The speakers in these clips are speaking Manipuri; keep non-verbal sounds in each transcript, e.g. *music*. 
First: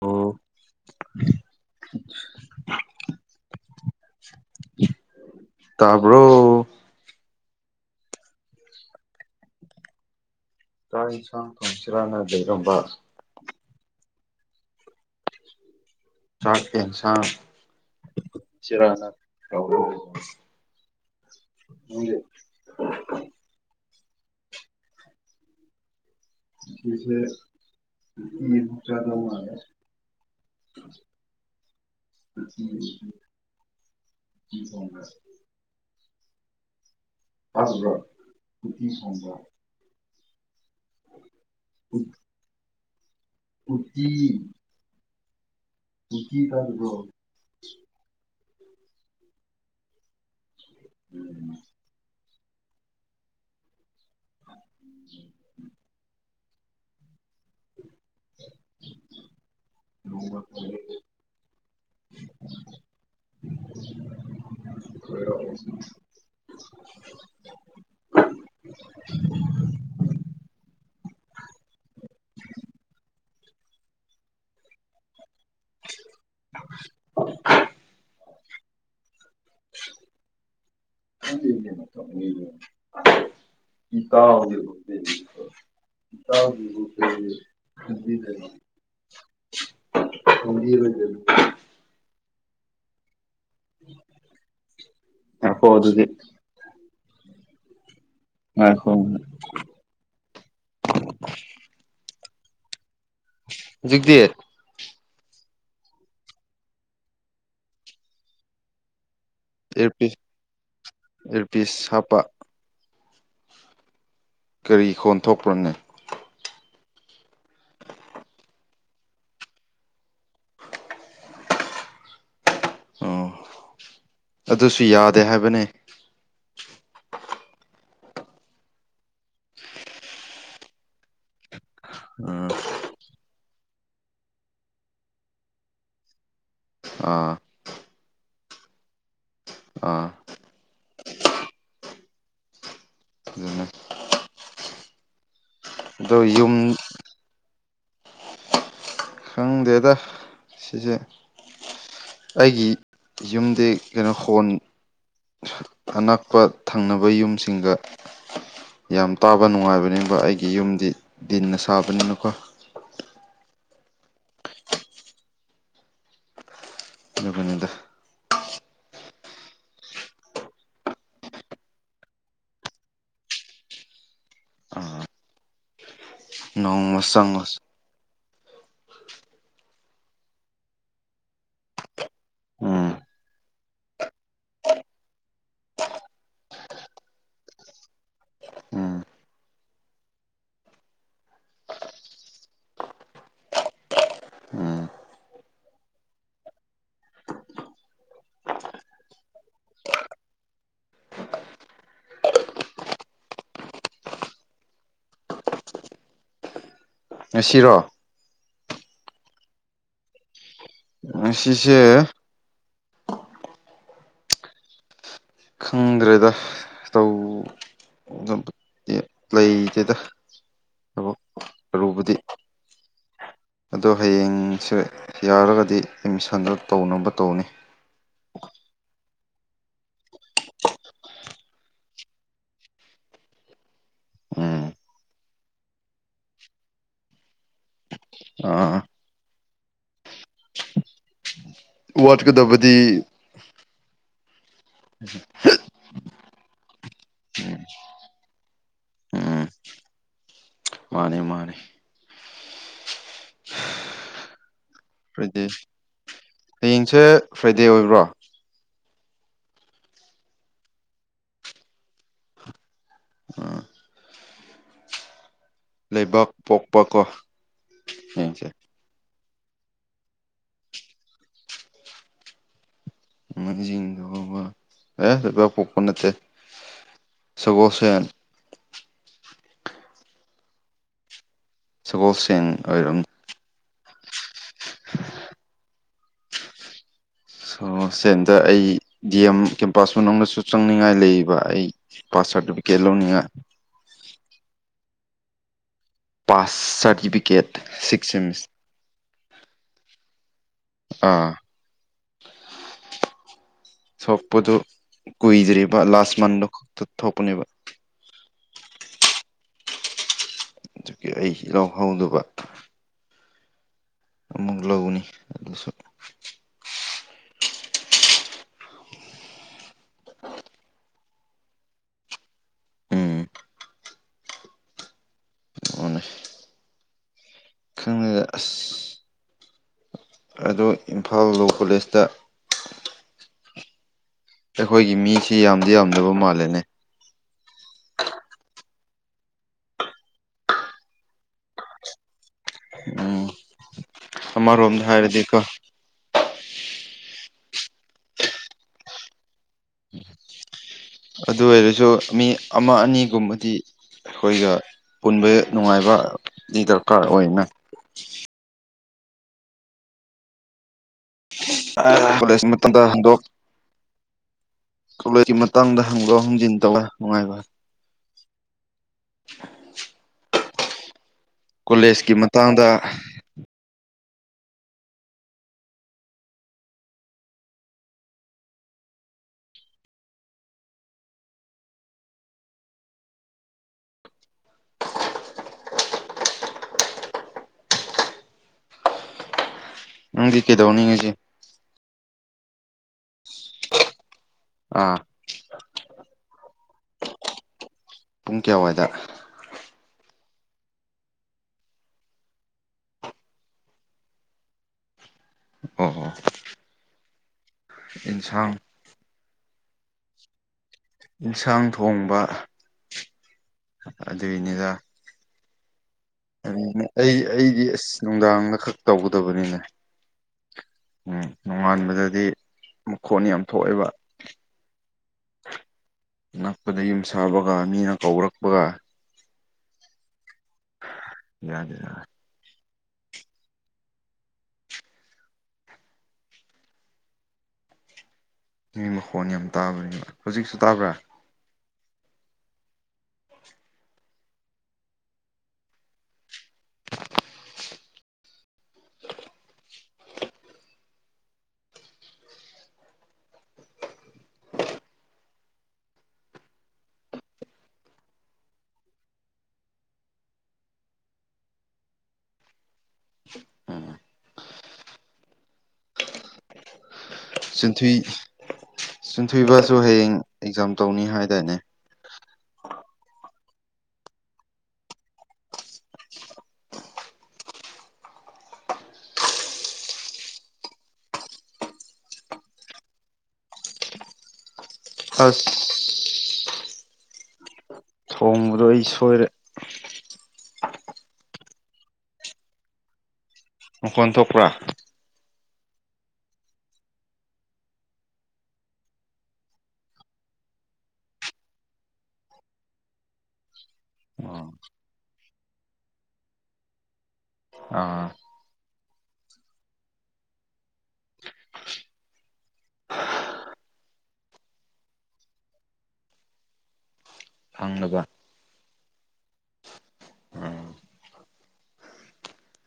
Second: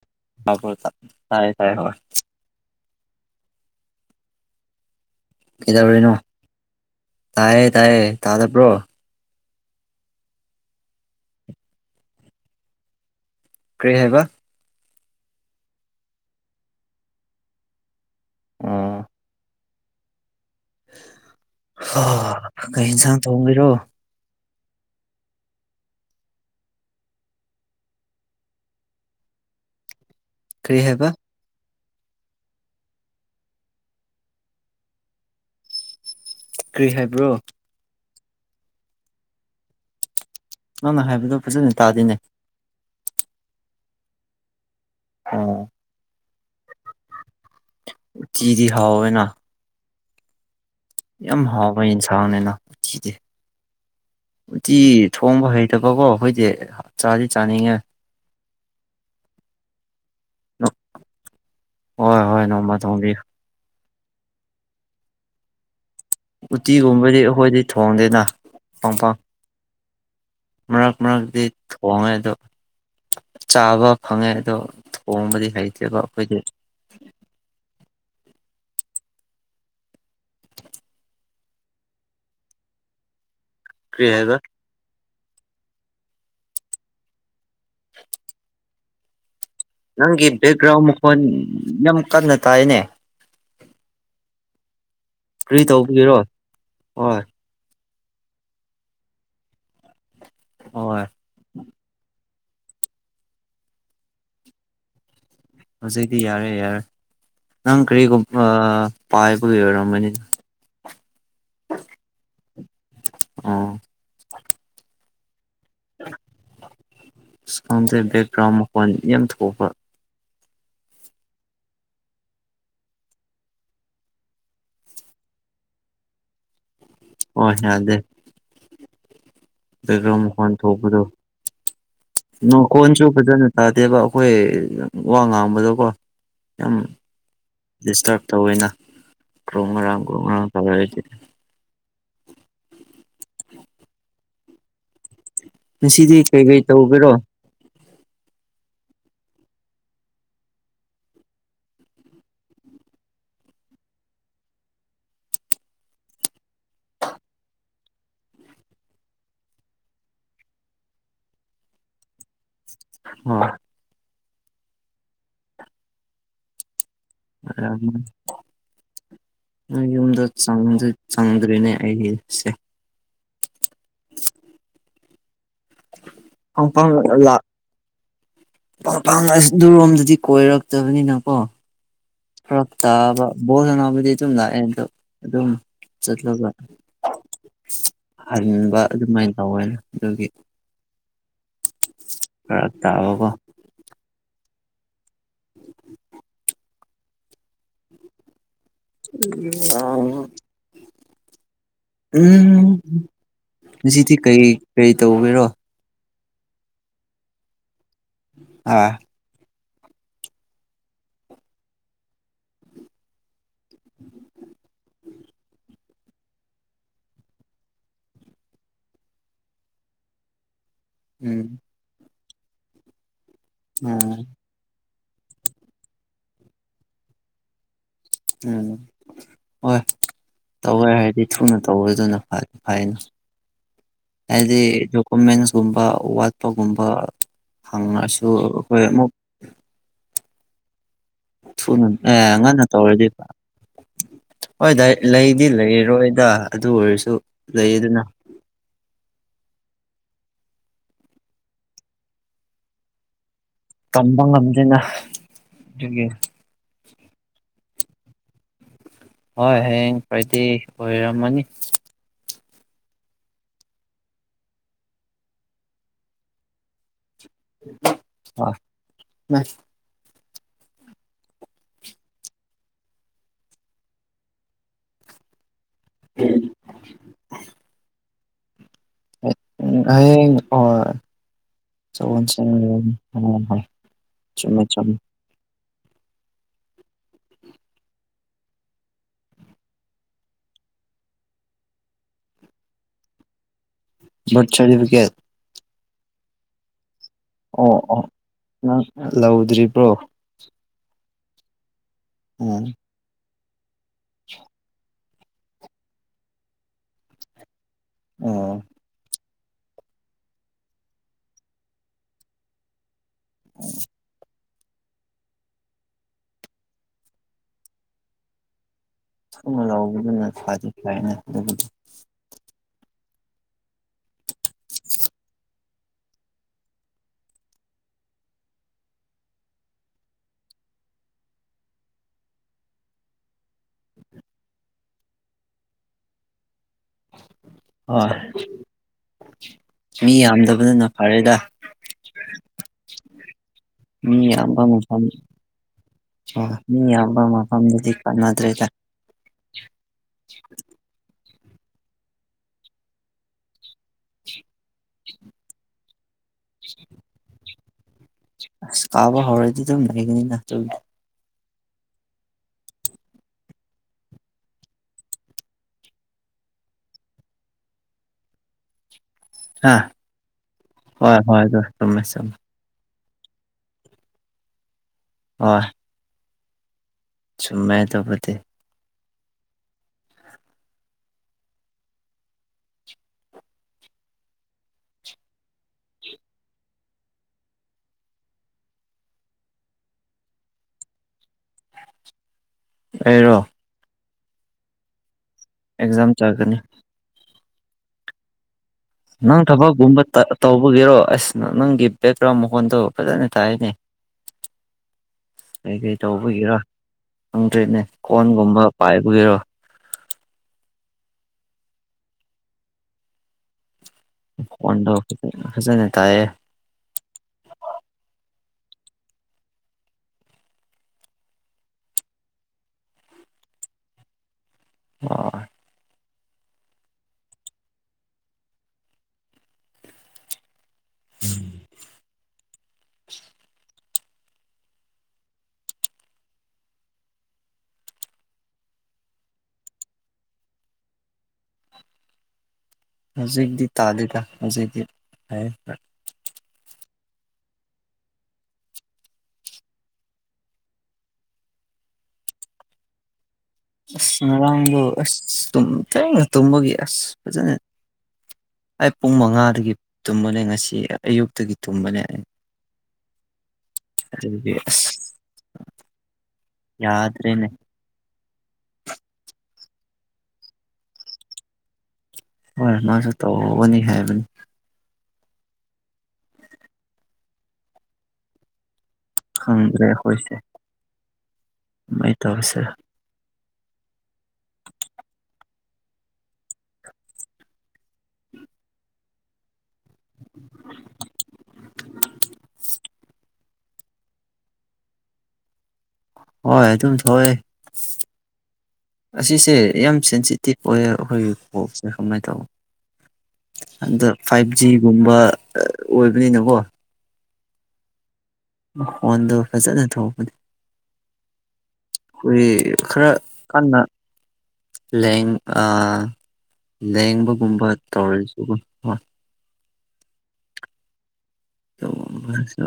ꯑꯣ ꯂꯥꯕ꯭ꯔꯣꯇ ꯇꯥꯏꯌꯦ ꯇꯥꯏꯌꯦ ꯍꯧꯋꯦ *inaudible* ꯀꯩꯗꯧꯔꯤꯅꯣ ꯇꯥꯕ꯭ꯔꯣ ꯇꯥꯏꯌꯦ ꯇꯥꯏꯌꯦ ꯇꯥꯗꯕ꯭ꯔꯣ ꯆꯥꯛ ꯏꯟꯁꯥꯡ ꯊꯣꯡꯁꯤꯔꯥꯅ ꯌꯦꯡꯔꯝꯕꯥ ꯀ꯭ꯔꯤ ꯍꯥꯏꯕ ꯆꯥꯛ ꯍꯦꯟꯁꯥꯡ ꯆꯤꯔꯥꯅ ꯇꯧꯔꯝꯃꯤꯅꯤ ꯍꯥ ꯀꯩ ꯌꯦꯟꯁꯥꯡ ꯊꯣꯡꯉꯤꯔꯣ ꯉꯁꯤꯁꯦ ꯌꯦꯟ ꯆꯥꯗꯧ ꯃꯥꯜꯂꯦ ꯀꯔꯤ ꯍꯥꯏꯕ *unintelligible* *unintelligible* ꯀ꯭ꯔꯤ ꯍꯥꯏꯕ꯭ꯔꯣ ꯇꯕ꯭ꯔꯣ ꯎꯇꯤ ꯊꯣꯡꯕ꯭ꯔꯣ ꯅꯪꯅ ꯍꯥꯏꯕꯗꯣ ꯐꯖꯅ ꯇꯥꯗꯦꯅꯦ ꯎꯇꯤ ꯑ *unintelligible* ꯇꯥꯔꯤꯕ꯭ꯔꯣ ꯎꯇꯤꯗꯤ ꯍꯥꯎꯑꯦꯅ ꯎꯇꯤꯗꯦ ꯎꯇꯤ ꯊꯣꯡꯕ ꯍꯩꯇꯕꯀꯣ ꯑꯩꯈꯣꯏꯗꯤ ꯆꯥꯗꯤ ꯆꯥꯅꯤꯡꯉꯦ ꯍꯣꯏ ꯍꯣꯏ ꯅꯣꯡꯃ *inaudible* ꯊꯣꯡꯕꯤꯌꯨ *inaudible* ꯎꯇꯤꯒꯨꯝꯕꯗꯤ ꯑꯩꯈꯣꯏꯗꯤ ꯊꯣꯡꯗꯦꯅ ꯄꯪ ꯄꯪ ꯃꯔꯛ ꯃꯔꯛꯇꯤ ꯊꯣꯡꯉꯦ ꯑꯗꯣ ꯆꯥꯕ ꯐꯪꯉꯦ ꯑꯗꯣ ꯊꯣꯡꯕꯗꯤ ꯍꯩꯇꯦꯕ ꯑꯩꯈꯣꯏꯗꯤ *inaudible* *inaudible* ꯀꯔꯤ ꯍꯥꯏꯕ ꯏꯇꯥꯎ *inaudible* ꯏꯇꯥꯎꯒꯤꯕꯨ *inaudible* ꯅꯪꯒꯤ ꯕꯦꯛꯒ꯭ꯔꯥꯎꯟ ꯃꯈꯣꯟ ꯌꯥꯝ ꯀꯟꯅ ꯇꯥꯏꯌꯦꯅꯦ ꯉꯏꯈꯣ ꯀꯔꯤ ꯑꯗꯨꯗꯤ ꯇꯧꯕꯒꯤꯔꯣ ꯍꯣꯏ ꯉꯥꯏꯈꯣ ꯍꯣꯏ ꯍꯧꯖꯤꯛꯗꯤ ꯍꯧꯖꯤꯛꯗꯤ ꯌꯥꯔꯦ ꯌꯥꯔꯦ ꯅꯪ ꯀꯔꯤꯒꯨꯝꯕ ꯄꯥꯏꯕꯒꯤ ꯏꯌꯔꯄꯤꯁ ꯑꯣꯏꯔꯝꯃꯅꯤꯗ ꯏꯌꯔꯄꯤꯁ ꯍꯥꯞꯄ ꯑ ꯀꯔꯤ ꯈꯣꯟ ꯊꯣꯛꯄ꯭ꯔꯣꯅꯦ ꯈꯪꯗꯦ ꯕꯦꯛꯒ꯭ꯔꯥꯎꯟ ꯃꯈꯣꯜ ꯌꯥꯝ ꯊꯣꯛꯄ ꯑꯣ ꯑꯗꯨꯁꯨ ꯌꯥꯗꯦ ꯍꯥꯏꯕꯅꯦ ꯑꯣꯏ ꯅꯥꯗꯦ ꯕꯦꯛꯒ꯭ꯔꯥꯎꯟ ꯃꯈꯣꯜ ꯊꯣꯛꯄꯗꯣ ꯎꯝ ꯅꯀꯣꯟꯁꯨ ꯐꯖꯅ ꯇꯥꯗꯦꯕ ꯑꯩꯈꯣꯏ ꯋꯥ ꯉꯥꯡꯕꯗꯀꯣ ꯌꯥꯝ ꯑꯥ ꯗꯤꯁꯇꯞ ꯇꯧꯏꯅꯥ ꯀ꯭ꯔꯣꯛ ꯉꯥꯔꯥꯡ ꯑꯥ ꯒ꯭ꯔꯣꯛ ꯉꯥꯡ ꯇꯧꯔꯛꯏꯗꯤ ꯎꯝ ꯑꯗꯣ ꯉꯁꯤꯗꯤ ꯌꯨꯝ ꯀꯩꯀꯩ ꯇꯧꯒꯦꯔꯣ ꯈꯪꯗꯦꯗ ꯁꯤꯁꯦ ꯑꯩꯒꯤ ꯌꯨꯝꯗꯤ ꯀꯩꯅꯣ ꯍꯣꯟ ꯑꯅꯛꯄ ꯊꯪꯅꯕ ꯌꯨꯝꯁꯤꯡꯒ ꯌꯥꯝ ꯇꯥꯕ ꯅꯨꯡꯉꯥꯏꯕꯅꯤꯕ ꯑꯩꯒꯤ ꯌꯨꯝꯗꯤ ꯗꯤꯟꯅ ꯁꯥꯕꯅꯤꯅꯀꯣ ꯎ ꯑꯗꯨꯒꯅꯤꯗ *inaudible* ꯑꯩ ꯌꯨꯝꯗ ꯆꯪꯗꯤ ꯆꯪꯗ꯭ꯔꯤꯅꯦ ꯑꯩꯒꯤꯁꯦ ꯑꯥ ꯐꯪꯐ ꯅꯣꯡꯃ ꯑꯂꯥꯛ ꯆꯪꯉꯣ ꯄꯥꯄꯥꯡ ꯑꯁ ꯗꯨꯔꯣꯝꯗꯗꯤ ꯀꯣꯏꯔꯛꯇꯕꯅꯤꯅꯀꯣ ꯍꯞ ꯎꯝ ꯇꯥꯕ ꯕꯣꯜ ꯍꯅꯥꯕꯨꯗꯤ ꯑꯗꯨꯝ ꯂꯥꯛꯑꯦ ꯑꯗꯣ ꯑꯗꯨꯝ ꯆꯠꯂꯒ ꯍꯟꯕ ꯎꯝ ꯑꯗꯨꯃꯥꯏꯅ ꯇꯧꯋꯦꯅ ꯑꯗꯨꯒꯤ ꯔ ꯇꯕꯒꯣ ꯎꯝ *inaudible* *unintelligible* ꯎꯝ ꯍꯧꯖꯤꯗꯤ ꯀꯔꯤ ꯀꯔꯤ ꯇꯧꯒꯦꯔꯣ ꯉꯁꯤꯔꯣ ꯑꯥ ꯉꯁꯤꯁꯦ ꯈꯪꯗ꯭ꯔꯦꯗ ꯑꯗꯨ ꯂꯩꯇꯦꯗ ꯊꯕꯛ ꯎꯝ ꯑꯔꯨꯕꯗꯤ ꯑꯗꯣ ꯎꯝ ꯍꯌꯦꯡꯁꯦ ꯌꯥꯔꯒꯗꯤ ꯑꯦꯠꯃꯤꯁꯟꯗꯣ ꯇꯧꯅꯕ ꯇꯧꯅꯤ ꯎꯝ ꯍꯣꯏ ꯇꯧꯒ꯭ꯔꯦ ꯍꯥꯏꯔꯗꯤ ꯊꯨꯅ ꯇꯧꯕꯗꯨꯅ ꯐꯅꯤ ꯐꯩꯅ ꯍꯥꯏꯗꯤ ꯎꯝ ꯗꯣꯀꯨꯃꯦꯟꯁꯀꯨꯝꯕ ꯋꯥꯠꯄꯒꯨꯝꯕ ꯍꯪꯉꯁꯨ ꯑꯥ ꯑꯩꯈꯣꯏ ꯑꯃꯨꯛ ꯊꯨꯅ ꯑꯦ ꯉꯟꯅ ꯋꯥꯠꯀꯗꯕꯗꯤ ꯇꯧꯔꯗꯤꯕ ꯍꯣꯏ ꯗꯥ ꯂꯩꯗꯤ ꯂꯩꯔꯣꯏꯗ ꯑꯗꯨ ꯑꯣꯏꯔꯁꯨ ꯂꯩ ꯑꯗꯅ ꯎꯝ ꯃꯥꯅꯦ ꯃꯥꯅꯦ ꯇꯝꯕ ꯉꯝꯗꯦꯅ ꯐ꯭ꯔꯥꯏꯗꯦ ꯑꯗꯨꯒꯤ ꯍꯌꯦꯡꯁꯦ ꯐ꯭ꯔꯥꯏꯗꯦ ꯑꯣꯏꯕ꯭ꯔꯣ ꯍꯣꯏ ꯍꯌꯦꯡ ꯐ꯭ꯔꯥꯏꯗꯦ ꯑꯣꯏꯔꯝꯃꯅꯤ ꯑꯥ ꯂꯩꯕꯥꯛ ꯄꯣꯛꯄ ꯀꯣ ꯍꯌꯦꯡꯁꯦ *unintelligible* ꯅꯣꯃꯥꯏꯖꯤꯡ ꯂꯩꯕꯥꯛꯄꯣꯛꯄ ꯑꯦ ꯂꯩꯕꯥꯛꯄꯣꯛꯄ ꯅꯠꯇꯦ ꯁꯒꯣꯜꯁꯦꯟ ꯁꯒꯣꯜꯁꯦꯟ ꯑꯣꯏꯔꯝꯅꯤ *unintelligible* ꯆꯨꯃꯦ ꯆꯨꯃꯦ ꯁꯣ ꯁꯦꯟꯗ ꯑꯩ ꯗꯤ ꯑꯦꯝ ꯀꯦꯝꯄꯥꯁ ꯃꯅꯨꯡꯗꯁꯨ ꯆꯪꯅꯤꯡꯉꯥꯏ ꯂꯩꯕ ꯑꯩ ꯄꯥꯁ ꯁꯔꯇꯤꯐꯤꯀꯦꯠ ꯂꯧꯅꯤꯉꯥꯢ ꯕꯔꯠ ꯁꯔꯇꯤꯐꯤꯀꯦꯠ ꯄꯥꯁ ꯁꯔꯇꯤꯐꯤꯠ ꯑꯣ ꯑꯣ ꯅꯪ ꯂꯧꯗ꯭ꯔꯤꯕ꯭ꯔꯣ ꯑꯥ ꯎꯝ ꯁꯣꯛꯄꯗꯨ ꯀꯨꯏꯗ꯭ꯔꯤꯕ ꯂꯥꯁ ꯃꯟꯗꯣ ꯈꯛꯇ ꯊꯣꯛꯄꯅꯦꯕ ꯑꯣ ꯆꯨꯀꯤ ꯑꯩ ꯍꯤꯔꯥꯎ ꯍꯧꯗꯕ *unintelligible* ꯑꯃꯨꯛ ꯂꯧꯅꯤ ꯑꯗꯨꯁꯨ *inaudible* ꯎꯝ *unintelligible* ꯑꯣꯅꯦ ꯈꯪꯉꯦ ꯑꯁ ꯑꯗꯣ ꯏꯝꯐꯥꯜ ꯂꯣ ꯀꯣꯂꯦꯖꯇ ꯑꯩꯈꯣꯏꯒꯤ ꯃꯤꯁꯤ ꯌꯥꯝꯗꯤ ꯌꯥꯝꯗꯕ ꯃꯥꯜꯂꯦꯅꯦ ꯑꯥꯏ ꯃꯤ ꯌꯥꯝꯗꯕꯅꯤꯅ ꯐꯔꯦꯗ ꯎꯝ ꯃꯤ ꯌꯥꯝꯕ ꯑꯃꯔꯣꯝꯗ ꯃꯐꯝ ꯍꯥꯏꯔꯗꯤꯀꯣ ꯍꯣꯢ ꯃꯤ ꯌꯥꯝꯕ ꯃꯐꯝꯗꯗꯤ ꯀꯥꯟꯅꯗ꯭ꯔꯦꯗ *unintelligible* ꯑꯗꯨ ꯑꯣꯏꯔꯁꯨ ꯃꯤ ꯑꯃ ꯑꯅꯤꯒꯨꯝꯕꯗꯤ ꯑꯩꯈꯣꯏꯒ ꯄꯨꯟꯕ ꯅꯨꯡꯉꯥꯏꯕ ꯗꯤ ꯗꯔꯀꯥꯔ ꯑꯣꯏꯅ ꯀꯥꯕ ꯍꯧꯔꯗꯤ ꯗꯨꯝ ꯂꯩꯒꯅꯤꯅ ꯗꯨꯗꯤ ꯀꯣꯂꯦꯖ ꯃꯇꯝꯗ ꯍꯟꯗꯣꯛ ꯀꯣꯂꯦꯖꯒꯤ ꯃꯇꯥꯡꯗ ꯍꯪꯗꯣꯛ ꯍꯪꯖꯤꯟ ꯇꯧꯂ ꯅꯨꯡꯉꯥꯏꯕ ꯍꯣꯏ ꯍꯣꯏ ꯑꯗꯨ ꯆꯝꯃꯦ ꯆꯝꯃꯦ ꯇꯥꯡꯗ ꯑꯣꯢ ꯆꯨꯝꯃꯦ ꯑꯗꯨꯕꯨꯗꯤ ꯅꯪꯗꯤ ꯀꯩꯗꯧꯅꯤ ꯉꯁꯤ ꯑꯩꯔꯣ ꯑꯥ ꯑꯦꯛꯖꯥꯝ ꯆꯥꯒꯅꯤ ꯄꯨꯡ ꯀꯌꯥꯋꯥꯏꯗ ꯅꯪ ꯊꯕꯛꯀꯨꯝꯕ ꯇ ꯇꯧꯕꯒꯤꯔꯣ ꯑꯁ ꯅꯪꯒꯤ ꯕꯦꯛꯒ꯭ꯔꯥꯎꯟ ꯃꯈꯣꯟꯗꯣ ꯐꯖꯅ ꯇꯥꯏꯅꯦ *inaudible* ꯑꯣ ꯀꯩꯀꯩ ꯑꯣ ꯇꯧꯕꯒꯤꯔ ꯈꯪꯗ꯭ꯔꯧꯅꯦ ꯏꯟꯁꯥꯡ ꯀꯣꯟꯒꯨꯝꯕ ꯄꯥꯏꯕꯒꯤꯔꯣ ꯏꯟꯁꯥꯡ ꯊꯣꯡꯕ ꯃꯀꯣꯟꯗꯣ ꯐꯖꯅ ꯇꯥꯏꯌꯦ ꯀꯔꯤꯅꯣ ꯑꯩ ꯑꯩꯒꯤ ꯑꯁ ꯅꯨꯡꯗꯥꯡꯅ ꯈꯛ ꯇꯧꯒꯗꯕꯅꯤꯅꯦ ꯎꯝ ꯅꯣꯡꯉꯥꯟꯕꯗꯗꯤ ꯃꯈꯣꯟ ꯌꯥꯝ ꯊꯣꯛꯑꯦꯕ ꯃꯥꯏ ꯅꯛꯄꯗ ꯌꯨꯝ ꯁꯥꯕꯒ ꯃꯤꯅ ꯀꯧꯔꯛꯄꯒ ꯌꯥꯗꯦꯗ *inaudible* ꯃꯤ ꯃꯈꯣꯟ ꯌꯥꯝ ꯇꯥꯕꯅꯦꯕ ꯍꯧꯖꯤꯛꯁꯨ ꯇꯥꯕ꯭ꯔꯥ ꯍꯧꯖꯤꯛꯗꯤ ꯇꯥꯂꯤꯗ ꯍꯧꯖꯤꯛꯗꯤ ꯇꯥꯏꯌꯦ ꯈꯔ *unintelligible* ꯑꯁ ꯉꯔꯥꯡꯗꯨ ꯑꯁ ꯇꯨꯝ ꯊꯦꯡꯅ ꯇꯨꯝꯕꯒꯤ ꯑꯁ ꯐꯖꯅ ꯑꯩ ꯄꯨꯡ ꯃꯉꯥꯗꯒꯤ ꯇꯨꯝꯕꯅꯦ ꯉꯁꯤ ꯑꯌꯨꯛꯇꯒꯤ ꯇꯨꯝꯕꯅꯦ ꯑꯩ *inaudible* ꯎꯝ ꯑꯗꯨꯒꯗꯤ ꯑꯁ ꯌꯥꯗ꯭ꯔꯦꯅꯦ ꯑꯝꯊꯨꯏ ꯆꯟꯊꯨꯏꯕꯁꯨ ꯍꯌꯦꯡ ꯑꯦꯛꯖꯥꯝ ꯇꯧꯅꯤ ꯍꯥꯏꯗꯥꯏꯅꯦ ꯍꯣꯏ ꯃꯥꯁꯨ ꯇꯧꯕꯅꯤ ꯍꯥꯏꯕꯅꯤ ꯈꯪꯗ꯭ꯔꯦ ꯑꯩꯈꯣꯏꯁꯦ ꯃꯥꯏ ꯇꯧꯁꯦ ꯑꯁ ꯊꯣꯡꯕꯗꯣ ꯑꯩ ꯁꯣꯏꯔꯦ *inaudible* ꯃꯥꯈꯣꯟ ꯊꯣꯛꯄ꯭ꯔꯥ ꯍꯣꯏ ꯑꯗꯨꯝ ꯊꯣꯛꯑꯦ ꯑꯁꯤꯁꯦ ꯌꯥꯝ ꯁꯦꯟꯁꯤꯇꯤꯞ ꯑꯣꯏꯌꯦ ꯑꯩꯈꯣꯏꯒꯤ ꯀꯣꯛꯁꯦ ꯀꯃꯥꯏ ꯇꯧꯕ ꯑꯗ ꯐꯥꯏꯚ ꯖꯤꯒꯨꯝꯕ ꯑꯥ ꯑꯣꯏꯕꯅꯤꯅꯒꯣ ꯑꯥ ꯃꯈꯣꯟꯗꯣ ꯐꯖꯅ ꯊꯣꯛꯄꯗꯤ ꯍꯣꯏꯌꯦ ꯈꯔ ꯀꯟꯅ ꯂꯦꯡ ꯑꯥ ꯂꯦꯡꯕꯒꯨꯝꯕ ꯈꯪꯅꯕ ꯇꯧꯔꯖꯨ ꯑꯥ ꯇꯧꯕꯝ ꯃꯥꯁꯨ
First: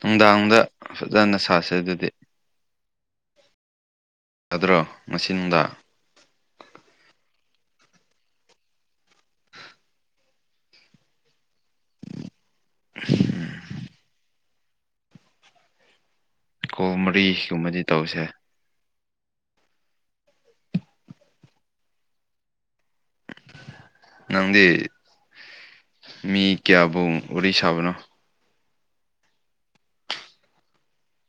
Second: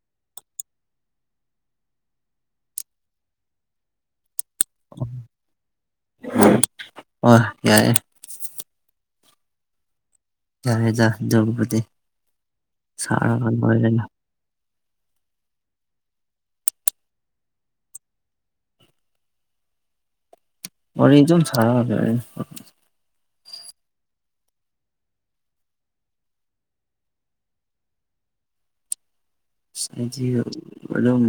ꯅꯨꯡꯗꯥꯡꯗ ꯐꯖꯅ ꯁꯥꯁꯦ ꯑꯗꯨꯗꯤ ꯌꯥꯗ꯭ꯔꯣ ꯉꯁꯤ ꯅꯨꯡꯗꯥꯡ ꯍꯣꯏ ꯌꯥꯏꯌꯦ ꯌꯥꯔꯦꯗ ꯑꯗꯨꯕꯨꯗꯤ ꯁꯔꯥ ꯀꯥꯟ ꯃꯥꯔꯦ __ ꯀꯣ ꯃꯔꯤꯒꯨꯝꯕꯗꯤ ꯇꯧꯁꯦ ꯋꯥꯔꯤ ꯑꯗꯨꯝ ꯁꯥꯔꯛꯑꯒꯦ ꯑꯩꯅ ꯅꯪꯗꯤ ꯃꯤ ꯀꯌꯥꯕꯨ ꯋꯥꯔꯤ ꯁꯥꯕꯅꯣ ꯑꯁ ꯑꯩꯗꯤ ꯑꯗꯨꯝ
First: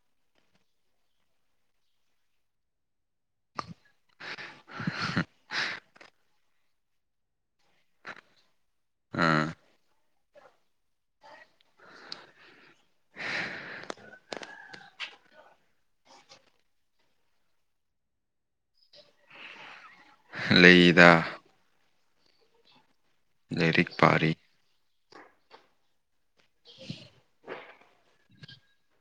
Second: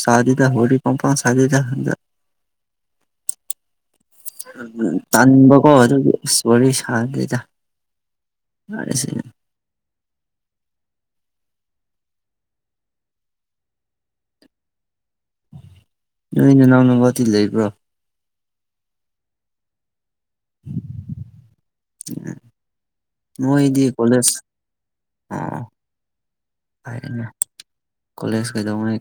ꯁꯥꯗꯦꯗ ꯋꯥꯔꯤ ꯄꯝꯄ ꯁꯥꯗꯦꯗ ꯑꯟꯗ ꯑꯗ ꯇꯟꯕꯀꯣ ꯑꯗꯨꯒꯤ ꯑꯁ ꯋꯥꯔꯤ ꯁꯥꯗꯦꯗ ꯐꯥꯔꯦ ꯁꯤ ꯑꯥ ꯅꯣꯏ ꯅꯅꯥꯎꯅꯨꯄꯥꯇꯤ ꯂꯩꯕ꯭ꯔꯣ ꯂꯩꯗ ꯅꯣꯏꯗꯤ ꯂꯥꯏꯔꯤꯛ ꯄꯥꯔꯤ ꯀꯂꯦꯖ ꯑꯣ ꯍꯥꯏꯅꯦ ꯀꯣꯂꯦꯖ ꯀꯩꯗꯧꯉꯩ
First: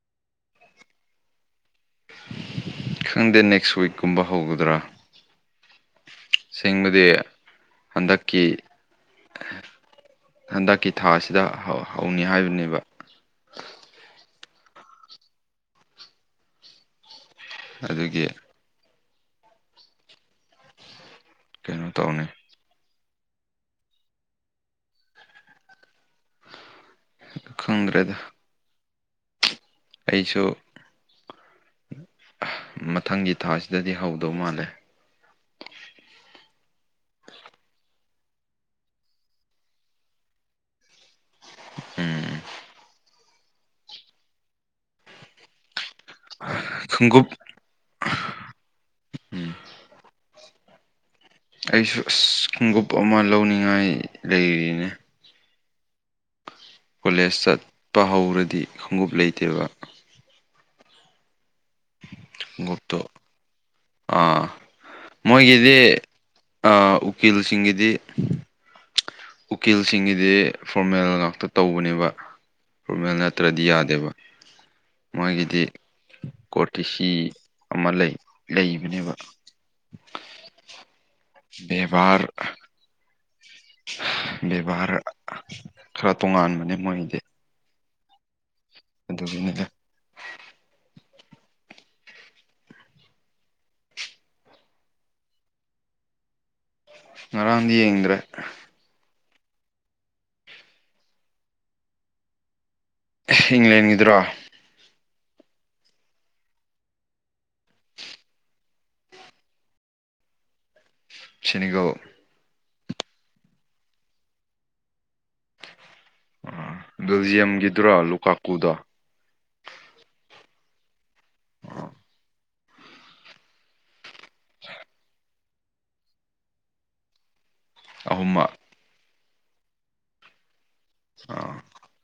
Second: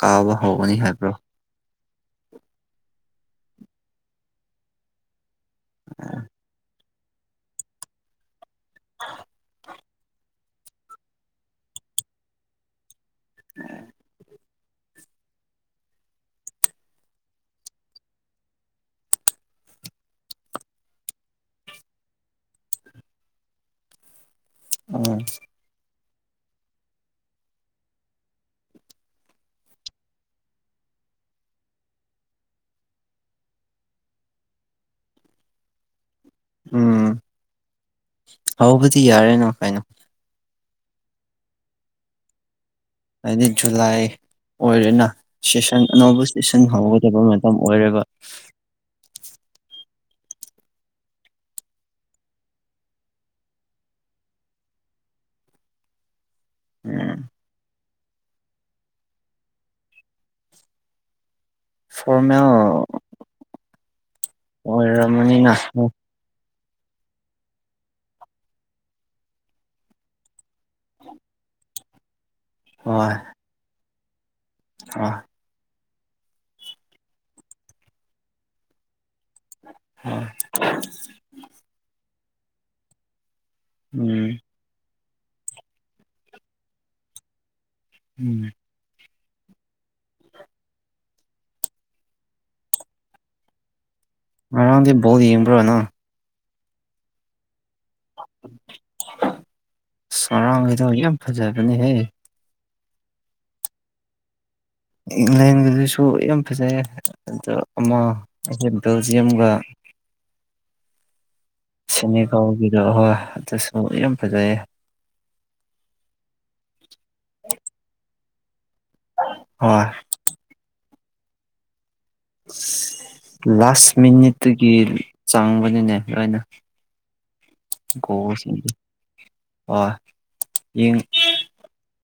ꯀꯥꯕ ꯍꯧꯒꯅꯤ ꯍꯥꯏꯕ꯭ꯔꯣ ꯈꯪꯗꯦ ꯅꯦꯛꯁ ꯋꯤꯛꯀꯨꯝꯕ ꯍꯧꯒꯗ꯭ꯔꯥ ꯑꯥ ꯎꯪꯒꯗꯤ ꯍꯟꯗꯛꯀꯤ ꯑꯥ ꯍꯟꯗꯛꯀꯤ ꯊꯥꯁꯤꯗ ꯍꯧ ꯍꯧꯅꯤ ꯍꯥꯏꯕꯅꯦꯕ ꯎꯝ ꯑꯗꯨꯒꯤ ꯀꯩꯅꯣ ꯇꯧꯅꯦ ꯎꯝ ꯈꯪꯗ꯭ꯔꯦꯗ ꯑꯩꯁꯨ ꯑꯥ ꯃꯊꯪꯒꯤ ꯊꯥꯁꯤꯗꯗꯤ ꯍꯧꯗꯧ ꯃꯥꯜꯂꯦ ꯎꯝ ꯍꯧꯕꯗꯤ ꯌꯥꯔꯦꯅ ꯅꯨꯡꯉꯥꯏꯅ ꯎꯝ ꯍꯥꯏꯗꯤ ꯖꯨꯂꯥꯏ ꯑꯣꯏꯔꯦꯅ ꯁꯦꯁꯟ ꯑꯅꯧꯕ ꯁꯦꯁꯟ ꯈꯣꯡꯎꯞ ꯍꯧꯒꯗꯕ ꯃꯇꯝ ꯑꯣꯏꯔꯦꯕ ꯎꯝ ꯑꯩꯁꯨ ꯑꯁ ꯈꯣꯡꯒꯨꯞ ꯑꯃ ꯂꯧꯅꯤꯡꯉꯥꯏ ꯂꯩꯔꯤꯅꯦ ꯎꯝ ꯀꯣꯂꯦꯖ ꯆꯠꯄ ꯍꯧꯔꯗꯤ ꯈꯣꯡꯎꯞ ꯂꯩꯇꯦꯕ ꯐꯣꯔꯃꯦꯜ ꯈꯣꯡꯎꯞꯇꯣ ꯑꯥ ꯑꯣꯏꯔꯝꯃꯅꯤꯅ ꯃꯣꯏꯒꯤꯗꯤ ꯍꯣꯏ ꯑꯥ ꯎꯀꯤꯜꯁꯤꯡꯒꯤꯗꯤ ꯎꯀꯤꯜꯁꯤꯡꯒꯤꯗꯤ ꯐꯣꯔꯃꯦꯜ ꯉꯥꯛꯇ ꯇꯧꯕꯅꯦꯕ ꯍꯣꯏ ꯐꯣꯔꯃꯦꯜꯅꯠ ꯇ꯭ꯔꯗꯤ ꯌꯥꯗꯦꯕ ꯃꯣꯏꯒꯤꯗꯤ ꯀꯣꯔꯇꯤ ꯁꯤ ꯑꯃ ꯂꯩ ꯂꯩꯕꯅꯦꯕ꯫ ꯍꯣꯏ ꯑꯦꯚ꯭ꯔ ꯍꯥ ꯎꯝ ꯕꯦꯚꯥꯔ ꯈꯔ ꯇꯣꯉꯥꯟꯕꯅꯦ ꯃꯣꯏꯒꯤꯗꯤ꯫ ꯎꯝ꯫ ꯑꯗꯨꯒꯤꯅꯦꯗ ꯉꯔꯥꯡꯗꯤ ꯕꯣꯜ ꯌꯦꯡꯕ꯭ꯔꯣ ꯅꯪ ꯉꯔꯥꯡꯗꯤ ꯌꯦꯡꯗ꯭ꯔꯦ꯫ ꯑꯁ ꯉꯔꯥꯡꯒꯤꯗꯣ ꯌꯥꯝ ꯐꯖꯕꯅꯦꯍꯦ꯫ ꯏꯪꯂꯦꯟꯒꯤꯗꯨꯔꯣ꯫ ꯏꯪꯂꯦꯟꯒꯤꯗꯨꯁꯨ ꯌꯥꯝ ꯐꯖꯩꯌꯦ ꯑꯗꯣ ꯑꯃ ꯕꯦꯜꯖꯤꯌꯝꯒ꯫ ꯁꯤꯅꯤꯒꯣ꯫ ꯅꯤꯒꯥꯎꯒꯤꯗꯣ ꯍꯣꯏ ꯑꯗꯨꯁꯨ ꯌꯥꯝ ꯐꯖꯩꯌꯦ꯫ ꯕꯦꯜꯖꯤꯌꯝꯒꯤꯗꯨꯔꯣ ꯂꯨꯀꯥꯀꯨꯗꯣ꯫ ꯍꯣꯏ꯫ ꯂꯥꯁ ꯃꯤꯅꯤꯠꯇꯒꯤ ꯆꯥꯡꯕꯅꯤꯅꯦ ꯂꯣꯏꯅ꯫ ꯑꯍꯨꯝꯃꯛ *unintelligible* ꯑ